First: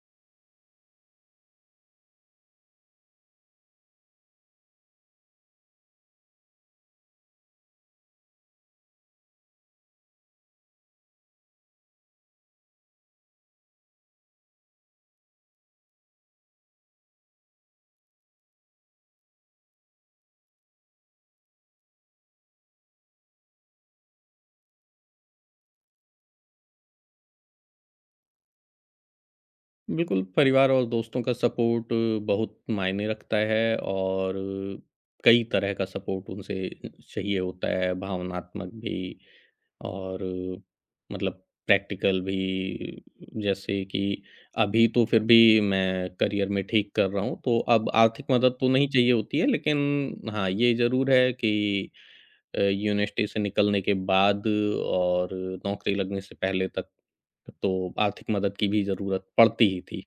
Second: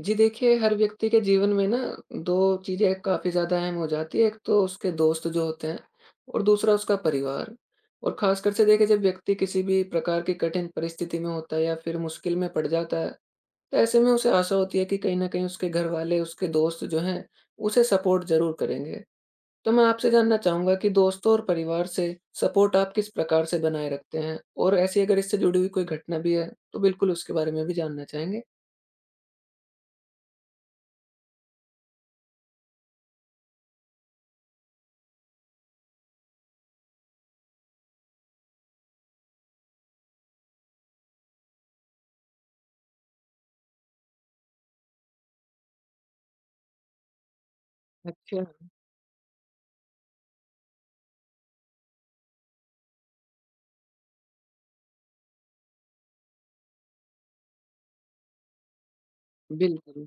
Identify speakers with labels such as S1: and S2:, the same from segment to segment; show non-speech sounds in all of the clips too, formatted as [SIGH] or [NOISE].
S1: जी देखिए, हर व्यक्ति के जीवन में ना 2 चीज़ें काफ़ी ज़्यादा अहम हो जाती हैं। एक तो उसके दोस्त जो होते हैं और दूसरा उसका परिवार। और ख़ासकर से देखिए जब व्यक्ति किसी भी प्रकार की कठिन परिस्थिति में होता है या फिर मुश्किल में पड़ जाता है, तो ऐसे में उसे आशा होती है कि कहीं न कहीं उसके घरवाले, उसके दोस्त जो हैं, उसे सपोर्ट ज़रूर करेंगे। तो मैं आपसे जानना चाहूँगा कि दोस्तों और परिवार से सपोर्ट आप किस प्रकार से बनाए रखते हैं? और ऐसी अगर इससे जुड़ी हुई कोई घटना भी है, तो बिल्कुल उसके बारे में भी जानना चाहेंगे।
S2: बिल्कुल, परिवार और दोस्तों का सपोर्ट बहुत मायने रखता है और कई तरह का सपोर्ट उनसे चाहिए होता है, भावनात्मक भी और मतलब प्रैक्टिकल भी। जैसे कि अभी तो फिर भी मैं करियर में ठीक कर रहा हूँ, तो अब आर्थिक
S1: अच्छा,
S2: मदद तो नहीं चाहिए होती है, लेकिन हाँ, ये ज़रूर है कि यूनिवर्सिटी से निकलने के बाद और नौकरी लगने से पहले तक, तो आर्थिक मदद की भी ज़रूरत पड़ती ही थी।
S1: बिल्कुल।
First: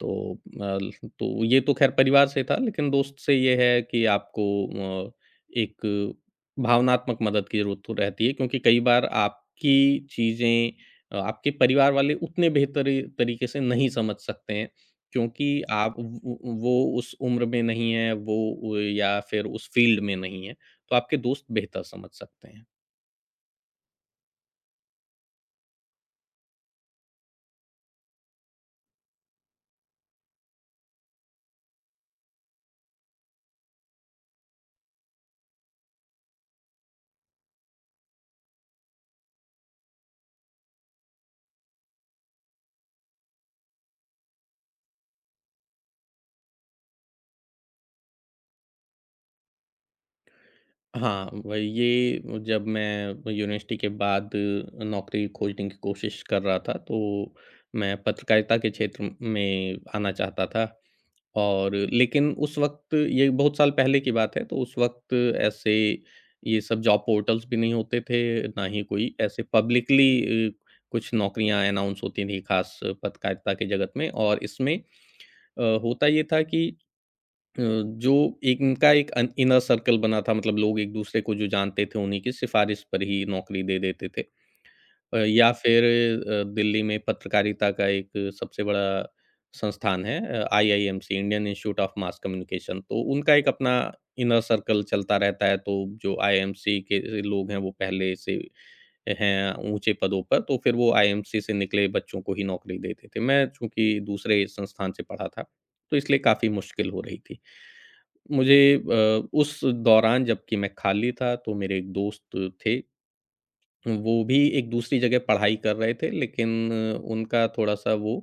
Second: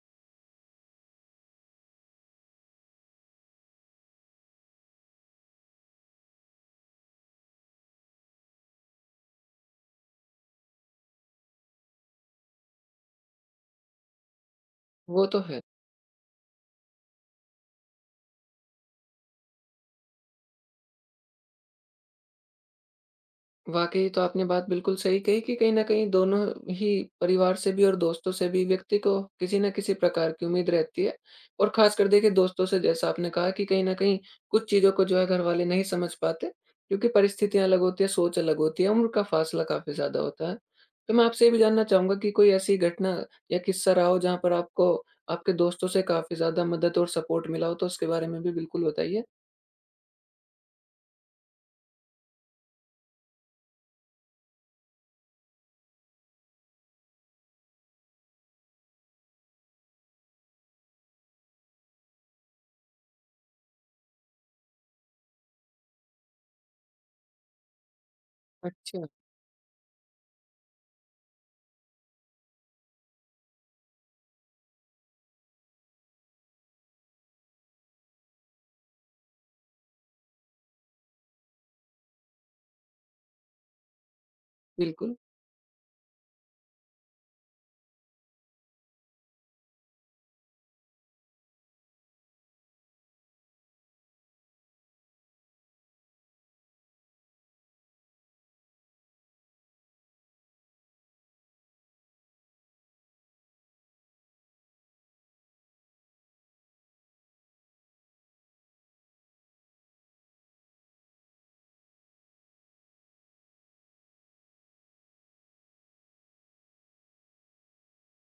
S2: तो अल तो ये तो ख़ैर परिवार से था, लेकिन दोस्त से ये है कि आपको अ, एक भावनात्मक मदद की ज़रूरत तो रहती है क्योंकि कई बार आपकी चीज़ें आपके परिवार वाले उतने बेहतरी तरीके से नहीं समझ सकते हैं
S1: वो तो
S2: क्योंकि
S1: है।
S2: आप व व वो उस उम्र में नहीं है, वो या फिर उस फ़ील्ड में नहीं है, तो आपके दोस्त बेहतर समझ सकते हैं।
S1: वाक़ई तो आपने बात बिल्कुल सही कही कि कहीं न कहीं दोनों ही परिवार से भी और दोस्तों से भी व्यक्ति को किसी न किसी प्रकार की उम्मीद रहती है। और ख़ासकर देखिए दोस्तों से जैसा आपने कहा कि कहीं न कहीं कुछ चीज़ों को जो है घरवाले नहीं समझ पाते, क्योंकि परिस्थितियाँ अलग होती हैं, सोच अलग होती है, उम्र का फ़ासला काफ़ी ज़्यादा होता है। तो मैं आपसे ये भी जानना चाहूँगा कि कोई ऐसी घटना या किस्सा रहा हो जहाँ पर आपको आपके दोस्तों से काफ़ी ज़्यादा मदद और सपोर्ट मिला हो, तो उसके बारे में भी बिल्कुल बताइए?
S2: हाँ, वही ये जब मैं यूनिवर्सिटी के बाद नौकरी खोजने की कोशिश कर रहा था, तो मैं पत्रकारिता के क्षेत्र में आना चाहता था और लेकिन उस वक़्त ये बहुत साल पहले की बात है, तो उस वक़्त ऐसे ये सब जॉब पोर्टल्स भी नहीं होते थे, ना ही
S1: अच्छा।
S2: कोई ऐसे पब्लिकली कुछ नौकरियाँ अनाउंस होती थी, ख़ास पत्रकारिता की जगत में और इसमें होता ये था कि अ, जो एक इनका एक अन इनर सर्कल बना था मतलब लोग एक-दूसरे को जो जानते थे उन्हीं की सिफ़ारिश पर ही नौकरी दे देते थे।
S1: बिल्कुल।
S2: या फिर दिल्ली में पत्रकारिता का एक सबसे बड़ा संस्थान है IIMC Indian Institute of Mass Communication तो उनका एक अपना इनर सर्कल चलता रहता है तो जो आईआईएमसी के लोग हैं वो पहले से हैं ऊंचे पदों पर तो फिर वो आईएमसी से निकले बच्चों को ही नौकरी देते थे। मैं चूंकि दूसरे संस्थान से पढ़ा था तो इसलिए काफ़ी मुश्किल हो रही थी मुझे। उस दौरान जबकि मैं खाली था तो मेरे एक दोस्त थे, वो भी एक दूसरी जगह पढ़ाई कर रहे थे लेकिन उनका थोड़ा-सा वो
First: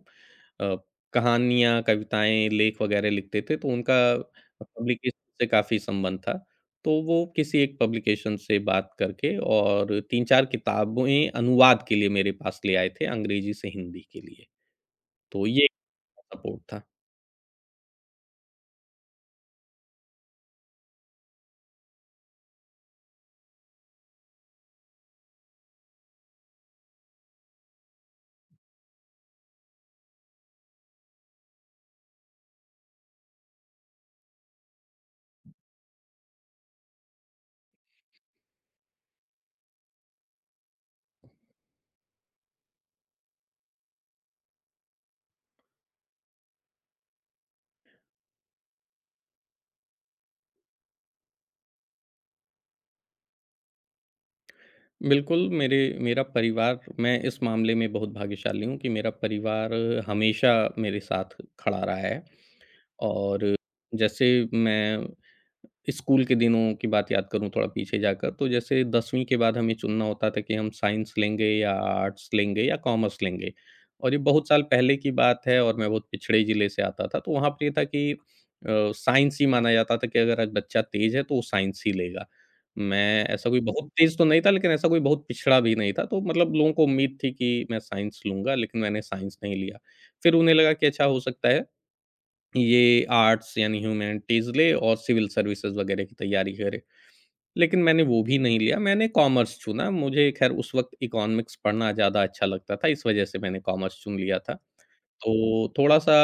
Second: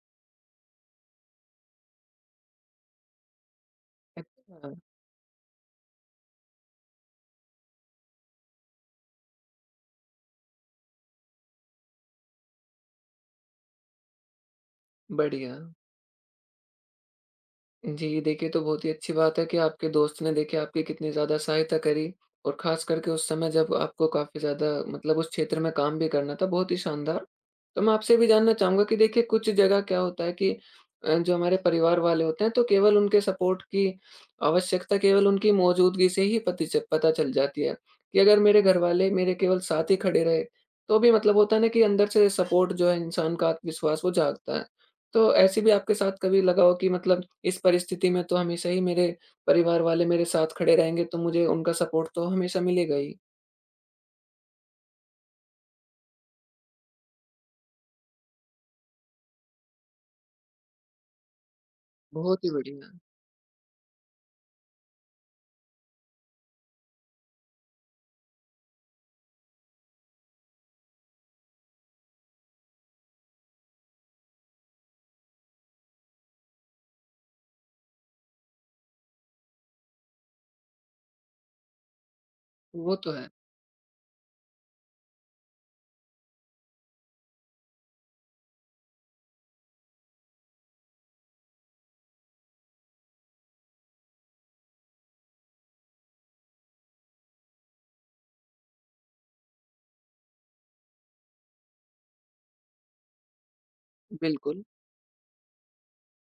S2: अ, कहानियाँ, कविताएँ, लेख वगैरह लिखते थे, तो उनका
S1: अच्छा।
S2: पब्लिकेशन से काफ़ी संबंध था। तो वो किसी एक पब्लिकेशन से बात करके और 3-4 किताबें अनुवाद के लिए मेरे पास ले आए थे अंग्रेजी से हिंदी के लिए। तो
S1: बढ़िया।
S2: ये सपोर्ट था।
S1: जी, देखिए, तो बहुत ही अच्छी बात है कि आपके दोस्त ने देखिए आपकी कितनी ज़्यादा सहायता करी, और ख़ास करके उस समय जब आपको काफ़ी ज़्यादा मतलब उस क्षेत्र में काम भी करना था, बहुत ही शानदार। तो मैं आपसे भी जानना चाहूँगा कि देखिए कुछ जगह क्या होता है कि जो हमारे परिवार वाले होते हैं, तो केवल उनके सपोर्ट की आवश्यकता केवल उनकी मौजूदगी से ही पति च पता चल जाती है, कि अगर मेरे घरवाले मेरे केवल साथ ही खड़े रहे, तो भी मतलब होता है ना कि अंदर से सपोर्ट जो है इंसान का आत्मविश्वास वो जागता है। तो ऐसे भी आपके साथ कभी लगा हो कि मतलब इस परिस्थिति में तो हमेशा ही मेरे परिवार वाले मेरे साथ खड़े रहेंगे, तो मुझे उनका सपोर्ट तो हमेशा मिलेगा ही।
S2: बिल्कुल, मेरे मेरा परिवार, मैं इस मामले में बहुत भाग्यशाली हूँ कि मेरा परिवार हमेशा मेरे साथ खड़ा रहा है।
S1: बहुत ही बढ़िया,
S2: और जैसे मैं स्कूल के दिनों की बात याद करूँ थोड़ा पीछे जाकर, तो जैसे 10वीं के बाद हमें चुनना होता था कि हम साइंस लेंगे या आर्ट्स लेंगे या कॉमर्स लेंगे। और ये बहुत साल पहले की बात है और मैं बहुत पिछड़े ज़िले से आता था, तो वहाँ पे ये था कि साइंस ही माना जाता था कि अगर आज बच्चा तेज़ है तो वो साइंस ही लेगा।
S1: वो तो
S2: मैं
S1: है।
S2: ऐसा कोई बहुत तेज़ तो नहीं था लेकिन ऐसा कोई बहुत पिछड़ा भी नहीं था, तो मतलब लोगों को उम्मीद थी कि मैं साइंस लूँगा लेकिन मैंने साइंस नहीं लिया। फिर उन्हें लगा कि अच्छा हो सकता है ये आर्ट्स यानी ह्यूमैनिटीज़ ले और सिविल सर्विसेज़ वगैरह की तैयारी करे। लेकिन मैंने वो भी नहीं लिया, मैंने कॉमर्स चुना। मुझे ख़ैर उस वक़्त इकोनॉमिक्स पढ़ना ज़्यादा अच्छा लगता था, इस वज़ह से मैंने कॉमर्स चुन लिया था।
S1: बिल्कुल।
S2: तो थोड़ा-सा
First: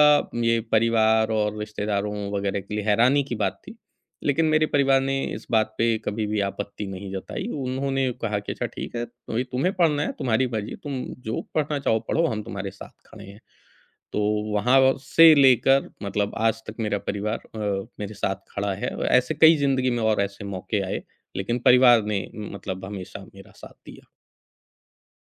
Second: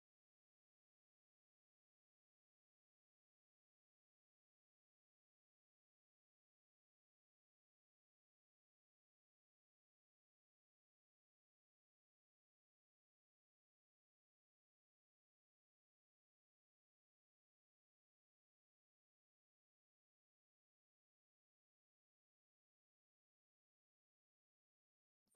S2: ये परिवार और रिश्तेदारों वगैरह के लिए हैरानी की बात थी। लेकिन मेरे परिवार ने इस बात पे कभी भी आपत्ति नहीं जताई। उन्होंने कहा कि अच्छा ठीक है, तुम्हें तुम्हें पढ़ना है, तुम्हारी मर्ज़ी, तुम जो पढ़ना चाहो पढ़ो, हम तुम्हारे साथ खड़े हैं। तो वहाँ से लेकर मतलब आज तक मेरा परिवार मेरे साथ खड़ा है। और ऐसे कई ज़िंदगी में और ऐसे मौके आए, लेकिन परिवार ने मतलब हमेशा मेरा साथ दिया।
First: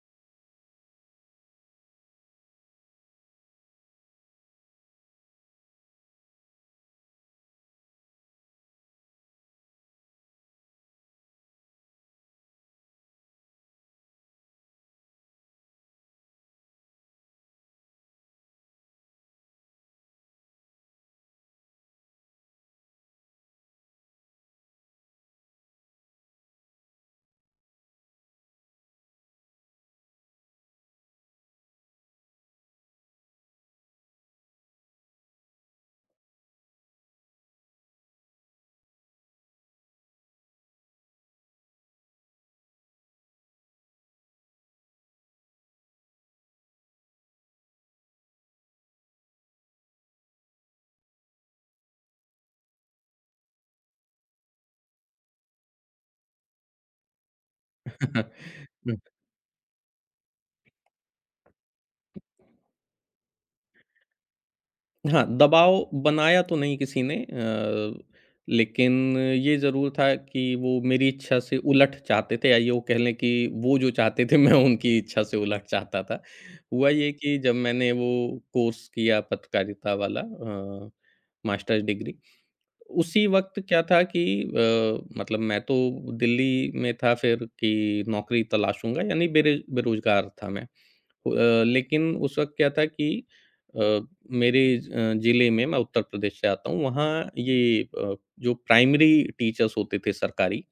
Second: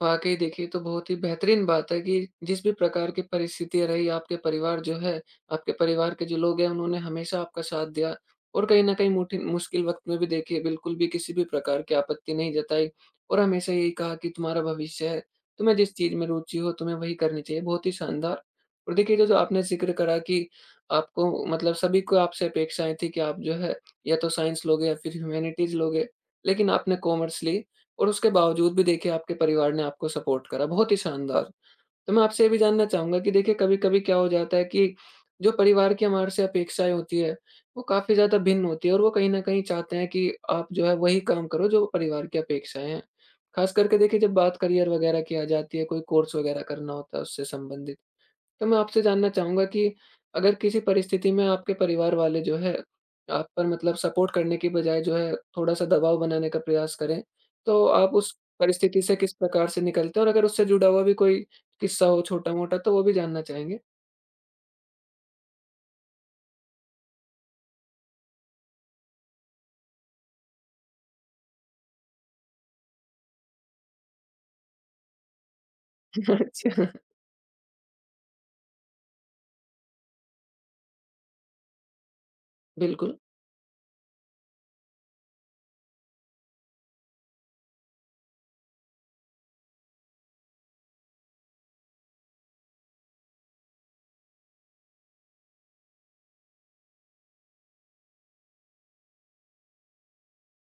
S1: वाक़ई देखिए, तो बहुत ही बेहतरीन बात है कि जिस भी प्रकार की परिस्थितियाँ रही, आपके परिवार जो है, आपके परिवार के जो लोग हैं, उन्होंने हमेशा आपका साथ दिया, और कहीं न कहीं मुठिन मुश्किल वक़्त में भी देखिए बिल्कुल भी किसी भी प्रकार की आपत्ति नहीं जताई, और हमेशा यही कहा कि तुम्हारा भविष्य है, तुम्हें जिस चीज़ में रुचि हो, तुम्हें वही करनी चाहिए। बहुत ही शानदार। और देखिए, जो जो आपने ज़िक्र करा कि आपको मतलब सभी को आपसे अपेक्षाएँ थी कि आप जो है, या तो साइंस लोगे या फिर ह्यूमैनिटीज़ लोगे, लेकिन आपने कॉमर्स ली, और उसके बावजूद भी देखिए आपके परिवार ने आपको सपोर्ट करा, बहुत ही शानदार। तो मैं आपसे ये भी जानना चाहूँगा कि देखिए कभी-कभी क्या हो जाता है कि जो परिवार की हमारे से अपेक्षाएँ होती है, वो काफ़ी ज़्यादा भिन्न होती है, और वो कहीं न कहीं चाहते हैं कि आप जो है वही काम करो जो परिवार की अपेक्षाएँ हैं। ख़ास करके देखिए जब बात करियर वग़ैरह की आ जाती है, कोई कोर्स वग़ैरह करना होता है उससे संबंधित। तो मैं आपसे जानना चाहूँगा कि अगर किसी परिस्थिति में आपके परिवार वाले जो है, आप पर मतलब सपोर्ट करने की बजाय जो है थोड़ा-सा दबाव बनाने का प्रयास करें, तो आप उस
S2: [LAUGHS] हुँ।
S1: परिस्थिति से किस प्रकार से निकलते हैं? और अगर उससे जुड़ा हुआ भी कोई किस्सा हो छोटा-मोटा तो वो भी जानना चाहेंगे?
S2: हाँ, दबाव बनाया तो नहीं किसी ने लेकिन ये ज़रूर था कि वो मेरी इच्छा से उलट चाहते थे या यूँ कह लें कि वो जो चाहते थे, [LAUGHS] मैं उनकी इच्छा से उलट चाहता था।
S1: [LAUGHS] अच्छा।
S2: हुआ ये कि जब मैंने वो कोर्स किया पत्रकारिता वाला, मास्टर्स डिग्री,
S1: बिल्कुल,
S2: उसी वक़्त क्या था कि मतलब मैं तो दिल्ली में था फिर कि नौकरी तलाशूँगा, यानी बेरे बेरोज़गार था मैं। लेकिन उस वक़्त क्या था कि अ, मेरे ज़िले में, मैं उत्तर प्रदेश से आता हूँ, वहाँ ये जो प्राइमरी टीचर्स होते थे सरकारी,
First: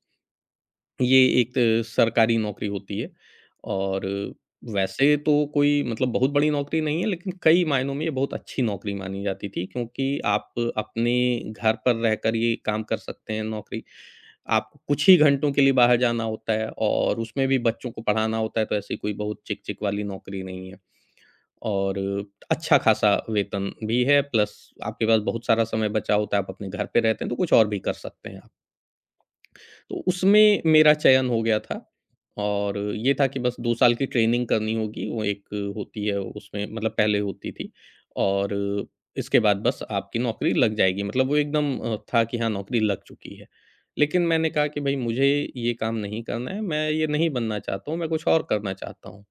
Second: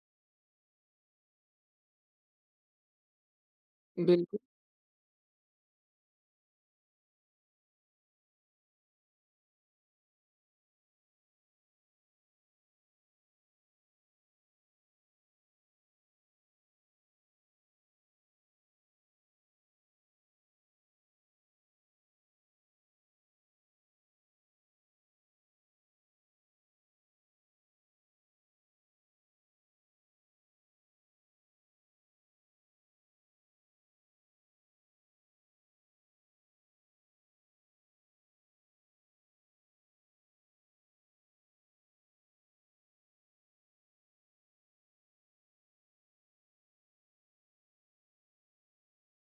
S2: ये एक सरकारी नौकरी होती है, और
S1: बिल्कुल,
S2: वैसे तो कोई मतलब बहुत बड़ी नौकरी नहीं है लेकिन कई मायनों में ये बहुत अच्छी नौकरी मानी जाती थी क्योंकि आप अपने घर पर रहकर ये काम कर सकते हैं। नौकरी आपको कुछ ही घंटों के लिए बाहर जाना होता है और उसमें भी बच्चों को पढ़ाना होता है, तो ऐसी कोई बहुत चिक चिक वाली नौकरी नहीं है और अच्छा खासा वेतन भी है, प्लस आपके पास बहुत सारा समय बचा होता है, आप अपने घर पे रहते हैं तो कुछ और भी कर सकते हैं आप। तो उसमें मेरा चयन हो गया था और ये था कि बस 2 साल की ट्रेनिंग करनी होगी, वो एक होती है उसमें मतलब पहले होती थी, और इसके बाद बस आपकी नौकरी लग जाएगी। मतलब वो एकदम था कि हाँ, नौकरी लग चुकी है। लेकिन मैंने कहा कि भई मुझे ये काम नहीं करना है, मैं ये नहीं बनना चाहता हूँ, मैं कुछ और करना चाहता हूँ।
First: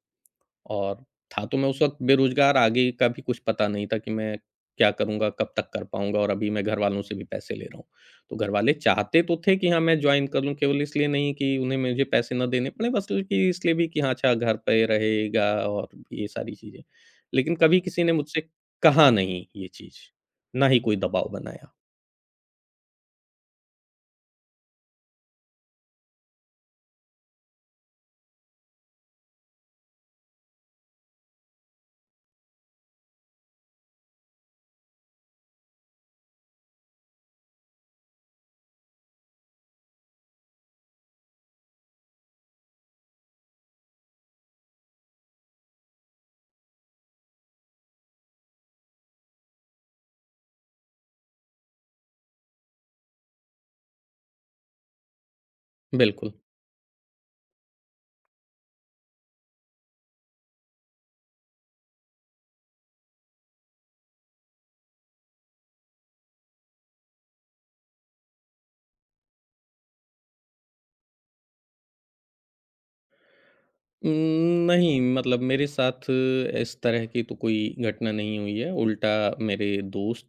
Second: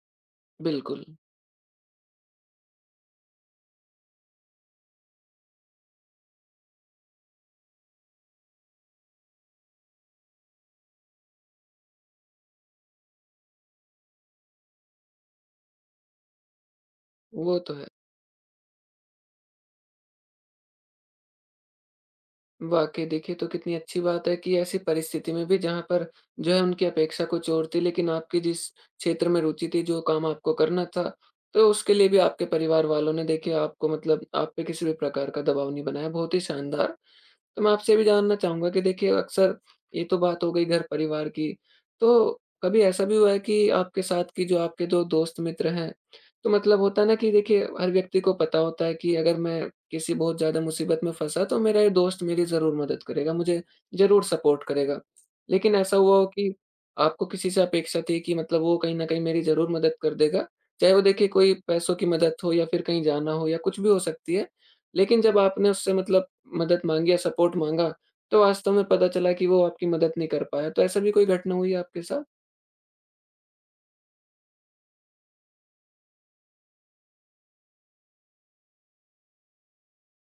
S2: और
S1: बिल्कुल।
S2: था तो मैं उस वक़्त बेरोज़गार, आगे का भी कुछ पता नहीं था कि मैं क्या करूँगा, कब तक कर पाऊँगा, और अभी मैं घरवालों से भी पैसे ले रहा हूँ। तो घरवाले चाहते तो थे कि हाँ, मैं जॉइन कर लूँ, केवल इसलिए नहीं कि उन्हें मुझे पैसे ना देने पड़े, बस कि इसलिए भी कि हाँ, अच्छा घर पे रहेगा और ये सारी चीज़ें। लेकिन
S1: वो तो
S2: कभी
S1: है।
S2: किसी ने मुझसे कहा नहीं ये चीज़, ना ही कोई दबाव बनाया।
S1: वाक़ई देखिए, तो कितनी अच्छी बात है कि ऐसी परिस्थिति में भी जहाँ पर जो है उनकी अपेक्षा कुछ और थी, लेकिन आपकी जिस क्षेत्र में रुचि थी, जो काम आपको करना था, तो उसके लिए भी आपके परिवार वालों ने देखिए आपको मतलब आप पे किसी भी प्रकार का दबाव नहीं बनाया, बहुत ही शानदार। तो मैं आपसे ये भी जानना चाहूँगा कि देखिए अक्सर, ये तो बात हो गई घर परिवार की, तो कभी ऐसा भी हुआ है कि आपके साथ की जो आपके 2 दोस्त मित्र हैं, तो मतलब होता है ना कि देखिए हर व्यक्ति को पता होता है कि अगर मैं किसी बहुत ज़्यादा मुसीबत में फँसा तो मेरा ये दोस्त मेरी ज़रूर मदद करेगा, मुझे ज़रूर सपोर्ट करेगा। लेकिन ऐसा हुआ हो
S2: बिल्कुल।
S1: कि आपको किसी से अपेक्षा थी कि मतलब वो कहीं न कहीं मेरी ज़रूर मदद कर देगा, चाहे वो देखिए कोई पैसों की मदद हो या फिर कहीं जाना हो या कुछ भी हो सकती है। लेकिन जब आपने उससे मतलब मदद माँगी या सपोर्ट माँगा, तो वास्तव में पता चला कि वो आपकी मदद नहीं कर पाया। तो ऐसा भी कोई घटना हुई है आपके साथ?
S2: उम, नहीं मतलब मेरे साथ इस तरह की तो कोई घटना नहीं हुई है, उल्टा मेरे दोस्त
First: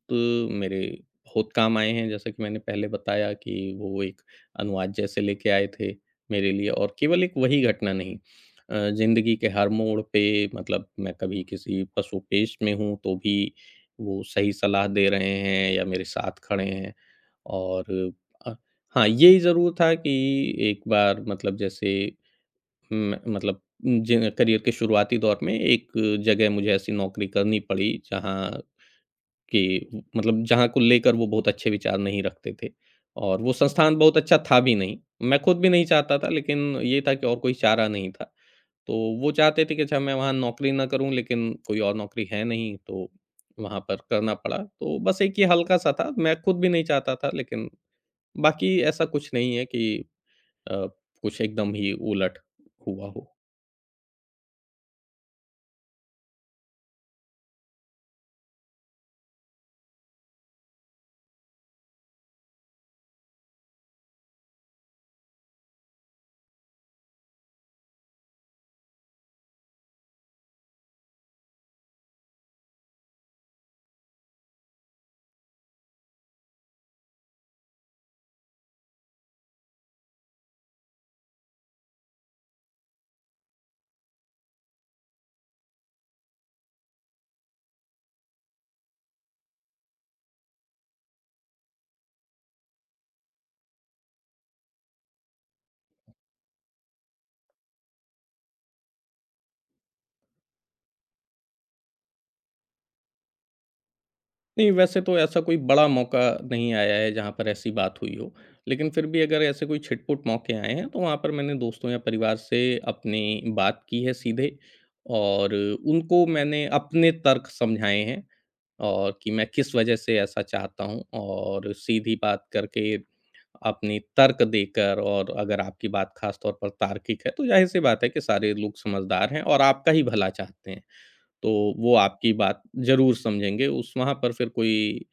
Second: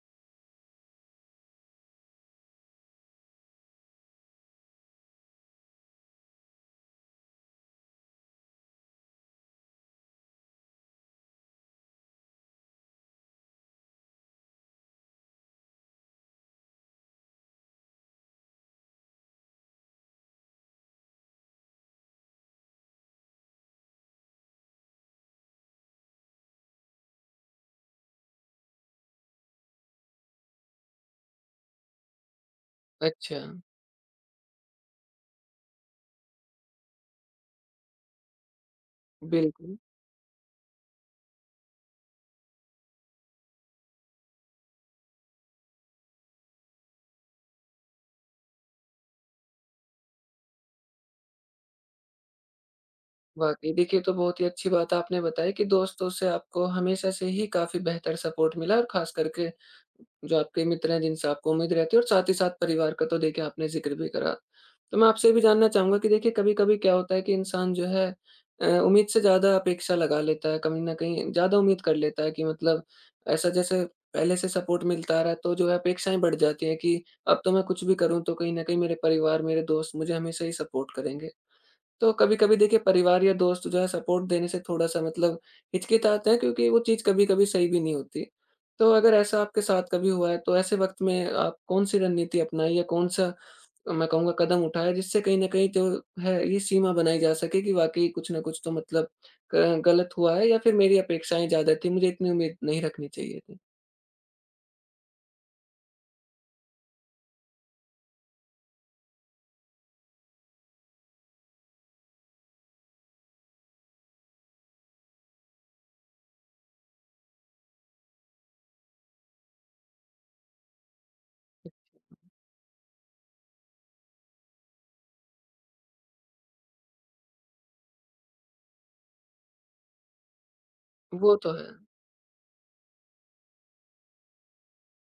S2: मेरे बहुत काम आए हैं, जैसा कि मैंने पहले बताया कि वो एक अनुवाद जैसे लेके आए थे मेरे लिए, और केवल एक वही घटना नहीं, ज़िंदगी के हर मोड़ पे, मतलब मैं कभी किसी पशुपेश में हूँ, तो भी वो सही सलाह दे रहे हैं या मेरे साथ खड़े हैं। और अ, हाँ, ये ज़रूर था कि एक बार, मतलब जैसे, म मतलब ज करियर के शुरुआती दौर में एक जगह मुझे ऐसी नौकरी करनी पड़ी जहाँ कि मतलब जहाँ को लेकर वो बहुत अच्छे विचार नहीं रखते थे,
S1: अच्छा,
S2: और वो संस्थान बहुत अच्छा था भी नहीं। मैं खुद भी नहीं चाहता था लेकिन ये था कि और कोई चारा नहीं था। तो वो चाहते थे
S1: बिल्कुल।
S2: कि अच्छा मैं वहाँ नौकरी ना करूँ लेकिन कोई और नौकरी है नहीं, तो वहाँ पर करना पड़ा। तो बस एक ये हल्का-सा था, मैं खुद भी नहीं चाहता था, लेकिन बाकी ऐसा कुछ नहीं है कि अ, कुछ एकदम ही उलट हुआ हो।
S1: वाक़ई। देखिए, ये तो बहुत ही अच्छी बात आपने बताई कि दोस्तों से आपको हमेशा से ही काफ़ी बेहतर सपोर्ट मिला, और ख़ास करके जो आपके मित्र हैं, जिनसे आपको उम्मीद रहती है, और साथ ही साथ परिवार का तो देखिए आपने ज़िक्र भी करा। तो मैं आपसे ये भी जानना चाहूँगा कि देखिए कभी-कभी क्या होता है कि इंसान जो है उम्मीद से ज़्यादा अपेक्षा लगा लेता है, कहीं न कहीं ज़्यादा उम्मीद कर लेता है कि मतलब ऐसा जैसे पहले से सपोर्ट मिलता आ रहा है, तो जो है अपेक्षाएँ बढ़ जाती हैं कि अब तो मैं कुछ भी करूँ तो कहीं न कहीं मेरे परिवार, मेरे दोस्त मुझे हमेशा ही सपोर्ट करेंगे। तो कभी-कभी देखिए परिवार या दोस्त जो है सपोर्ट देने से थोड़ा-सा मतलब हिचकिचाते हैं, क्योंकि वो चीज़ कभी-कभी सही भी नहीं होती। तो अगर ऐसा आपके साथ कभी हुआ है तो ऐसे वक़्त में आप कौन-सी रणनीति अपनाई या कौन-सा, मैं कहूँगा, कदम उठाया, जिससे कहीं न कहीं जो है ये सीमा बनाई जा सके कि वाक़ई कुछ न कुछ तो मतलब ग गलत हुआ है या फिर मेरी अपेक्षाएँ ज़्यादा थी, मुझे इतनी उम्मीद नहीं रखनी चाहिए थी?
S2: नहीं, वैसे तो ऐसा कोई बड़ा मौका नहीं आया है जहाँ पर ऐसी बात हुई हो। लेकिन फिर भी अगर ऐसे कोई छिटपुट मौके आए हैं तो वहाँ पर मैंने दोस्तों या परिवार से अपनी बात की है सीधे, और उनको मैंने अपने तर्क समझाए हैं, और कि मैं किस वजह से ऐसा चाहता हूँ, और सीधी बात करके, अपनी तर्क देकर, और अगर आपकी बात ख़ास तौर पर तार्किक है तो ज़ाहिर-सी बात है कि सारे लोग समझदार हैं और आपका ही भला चाहते हैं।
S1: वो तो
S2: तो
S1: है।
S2: वो आपकी बात ज़रूर समझेंगे, उस वहाँ पर फिर कोई,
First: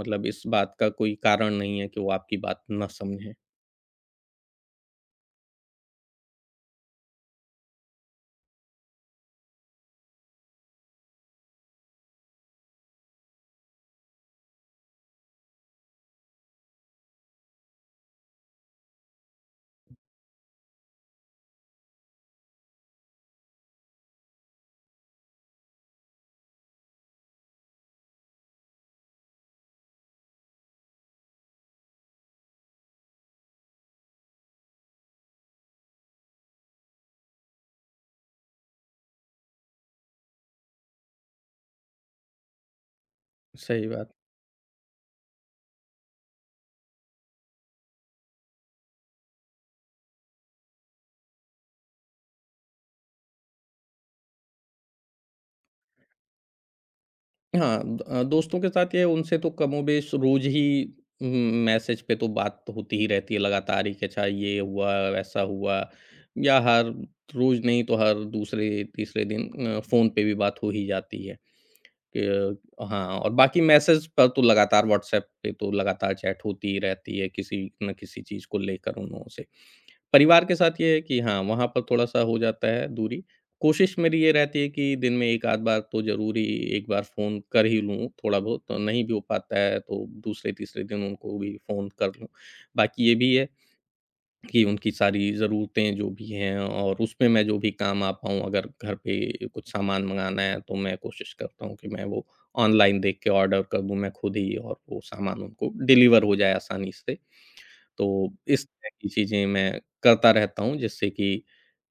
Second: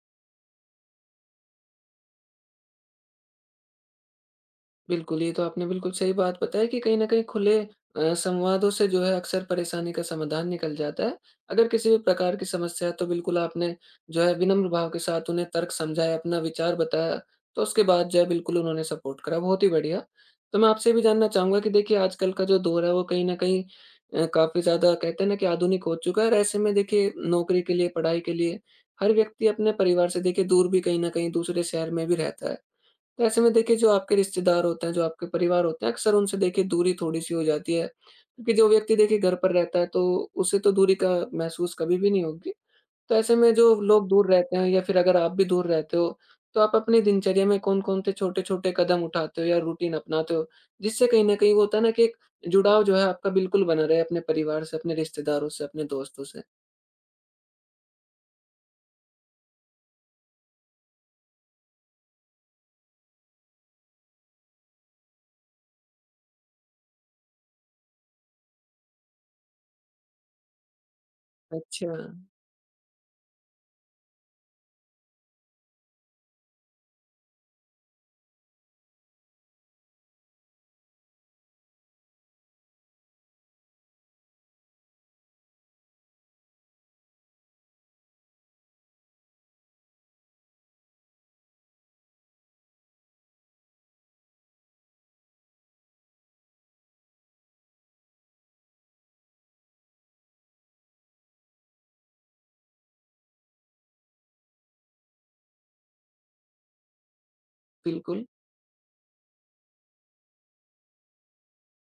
S2: मतलब इस बात का कोई कारण नहीं है कि वो आपकी बात ना समझें।
S1: बिल्कुल, ये तो आपने बिल्कुल सही बात बताई कि कहीं न कहीं खुले संवादों से जो है अक्सर परेशानी का समाधान निकल जाता है। अगर किसी भी प्रकार की समस्या है तो बिल्कुल आपने जो है विनम्र भाव के साथ उन्हें तर्क समझाया, अपना विचार बताया, तो उसके बाद जो है बिल्कुल उन्होंने सपोर्ट करा, बहुत ही बढ़िया। तो मैं आपसे ये भी जानना चाहूँगा कि देखिए आजकल का जो दौर है वो कहीं न कहीं काफ़ी ज़्यादा कहते हैं ना कि आधुनिक हो चुका है, और ऐसे में देखिए नौकरी के लिए, पढ़ाई के लिए हर व्यक्ति अपने परिवार से देखिए दूर भी कहीं न कहीं दूसरे शहर में भी रहता है। तो ऐसे में देखिए जो आपके रिश्तेदार होते हैं, जो आपके परिवार होते हैं, अक्सर उनसे देखिए दूरी थोड़ी-सी हो जाती है। क्योंकि जो व्यक्ति देखिए घर पर रहता है, तो उसे तो दूरी का महसूस कभी भी नहीं होगी। तो ऐसे में जो
S2: सही
S1: लोग
S2: बात।
S1: दूर रहते हैं या फिर अगर आप भी दूर रहते हो, तो आप अपनी दिनचर्या में कौन-कौन से छोटे-छोटे कदम उठाते हो या रूटीन अपनाते हो? जिससे कहीं न कहीं वो होता है ना कि एक जुड़ाव जो है आपका बिल्कुल बना रहे अपने परिवार से, अपने रिश्तेदारों से, अपने दोस्तों से?
S2: हाँ, दोस्तों के साथ ये, उनसे तो कमोबेश रोज़ ही उम, मैसेज पे तो बात होती ही रहती है लगातार ही कि अच्छा ये हुआ, वैसा हुआ, या हर रोज़ नहीं तो हर दूसरे, तीसरे दिन फ़ोन पे भी बात हो ही जाती है।
S1: अच्छा,
S2: क हाँ, और बाकी मैसेज पर तो लगातार, व्हाट्सऐप पे तो लगातार चैट होती ही रहती है, किसी न किसी चीज़ को लेकर उन लोगों से। परिवार के साथ ये है कि हाँ, वहाँ पर थोड़ा-सा हो जाता है दूरी। कोशिश मेरी ये रहती है कि दिन में 1 आध बार तो ज़रूर ही एक बार फ़ोन कर ही लूँ थोड़ा बहुत, तो नहीं भी हो पाता है तो दूसरे-तीसरे दिन उनको भी फ़ोन कर लूँ। बाकी ये भी है कि उनकी सारी ज़रूरतें जो भी हैं, और उसमें मैं जो भी काम आ पाऊँ, अगर घर पे कुछ सामान मँगाना है तो मैं कोशिश करता हूँ कि मैं वो ऑनलाइन देख के ऑर्डर कर दूँ मैं खुद ही, और वो सामान उनको डिलीवर हो जाए आसानी से।
S1: बिल्कुल।
S2: तो इस तरह की चीज़ें मैं करता रहता हूँ जिससे कि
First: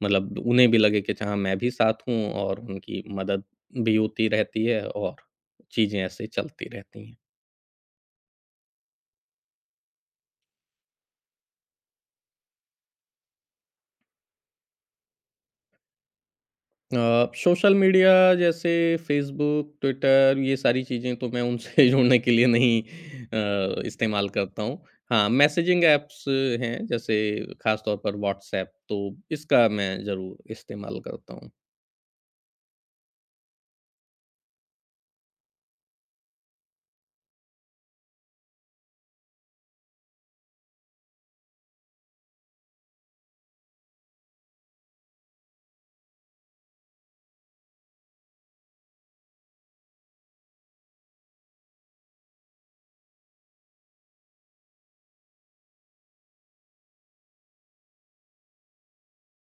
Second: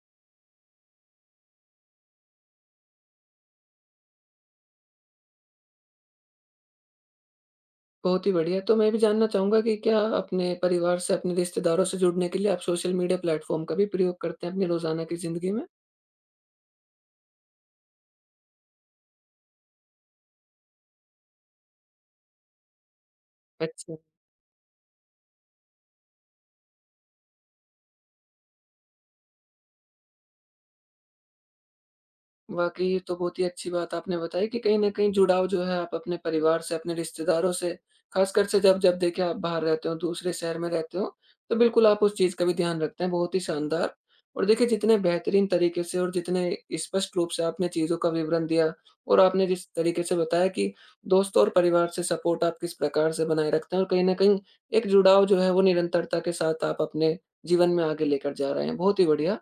S2: मतलब उन्हें भी लगे कि अच्छा हाँ, मैं भी साथ हूँ, और उनकी मदद भी होती रहती है, और चीज़ें ऐसे चलती रहती हैं।
S1: बहुत ही बढ़िया। तो मैं भी जानना चाहूँगा कि क्या अपने परिवार से, अपने रिश्तेदारों से जुड़ने के लिए आप सोशल मीडिया प्लेटफ़ॉर्म का भी प्रयोग करते हैं अपनी रोज़ाना की ज़िंदगी में?
S2: सोशल मीडिया जैसे फ़ेसबुक, ट्विटर, ये सारी चीज़ें तो मैं उनसे [LAUGHS] जुड़ने के लिए नहीं
S1: अच्छा।
S2: इस्तेमाल करता हूँ। हाँ, मैसेजिंग ऐप्स हैं जैसे ख़ास तौर पर व्हाट्सऐप, तो इसका मैं ज़रूर इस्तेमाल करता हूँ।
S1: वाक़ई, ये तो बहुत ही अच्छी बात आपने बताई कि कहीं न कहीं जुड़ाव जो है आप अपने परिवार से, अपने रिश्तेदारों से, ख़ासकर से जब जब देखिए आप बाहर रहते हो, दूसरे शहर में रहते हो, तो बिल्कुल आप उस चीज़ का भी ध्यान रखते हैं, बहुत ही शानदार। और देखिए जितने बेहतरीन तरीके से और जितने स्पष्ट रूप से आपने चीज़ों का विवरण दिया, और आपने जिस तरीके से बताया कि दोस्तों और परिवार से सपोर्ट आप किस प्रकार से बनाए रखते हैं, और कहीं न कहीं एक जुड़ाव जो है वो निरंतरता के साथ आप अपने जीवन में आगे लेकर जा रहे हैं, बहुत ही बढ़िया।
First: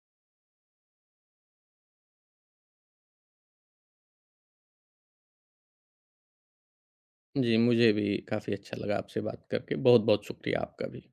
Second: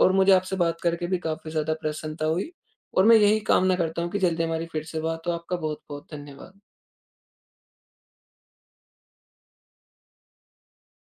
S1: और मुझे आपसे बात करके भी काफ़ी ज़्यादा प्रसन्नता हुई। और मैं यही कामना करता हूँ कि जल्दी हमारी फिर से बात हो। आपका बहुत-बहुत धन्यवाद।
S2: जी, मुझे भी काफ़ी अच्छा लगा आपसे बात करके। बहुत-बहुत शुक्रिया आपका भी।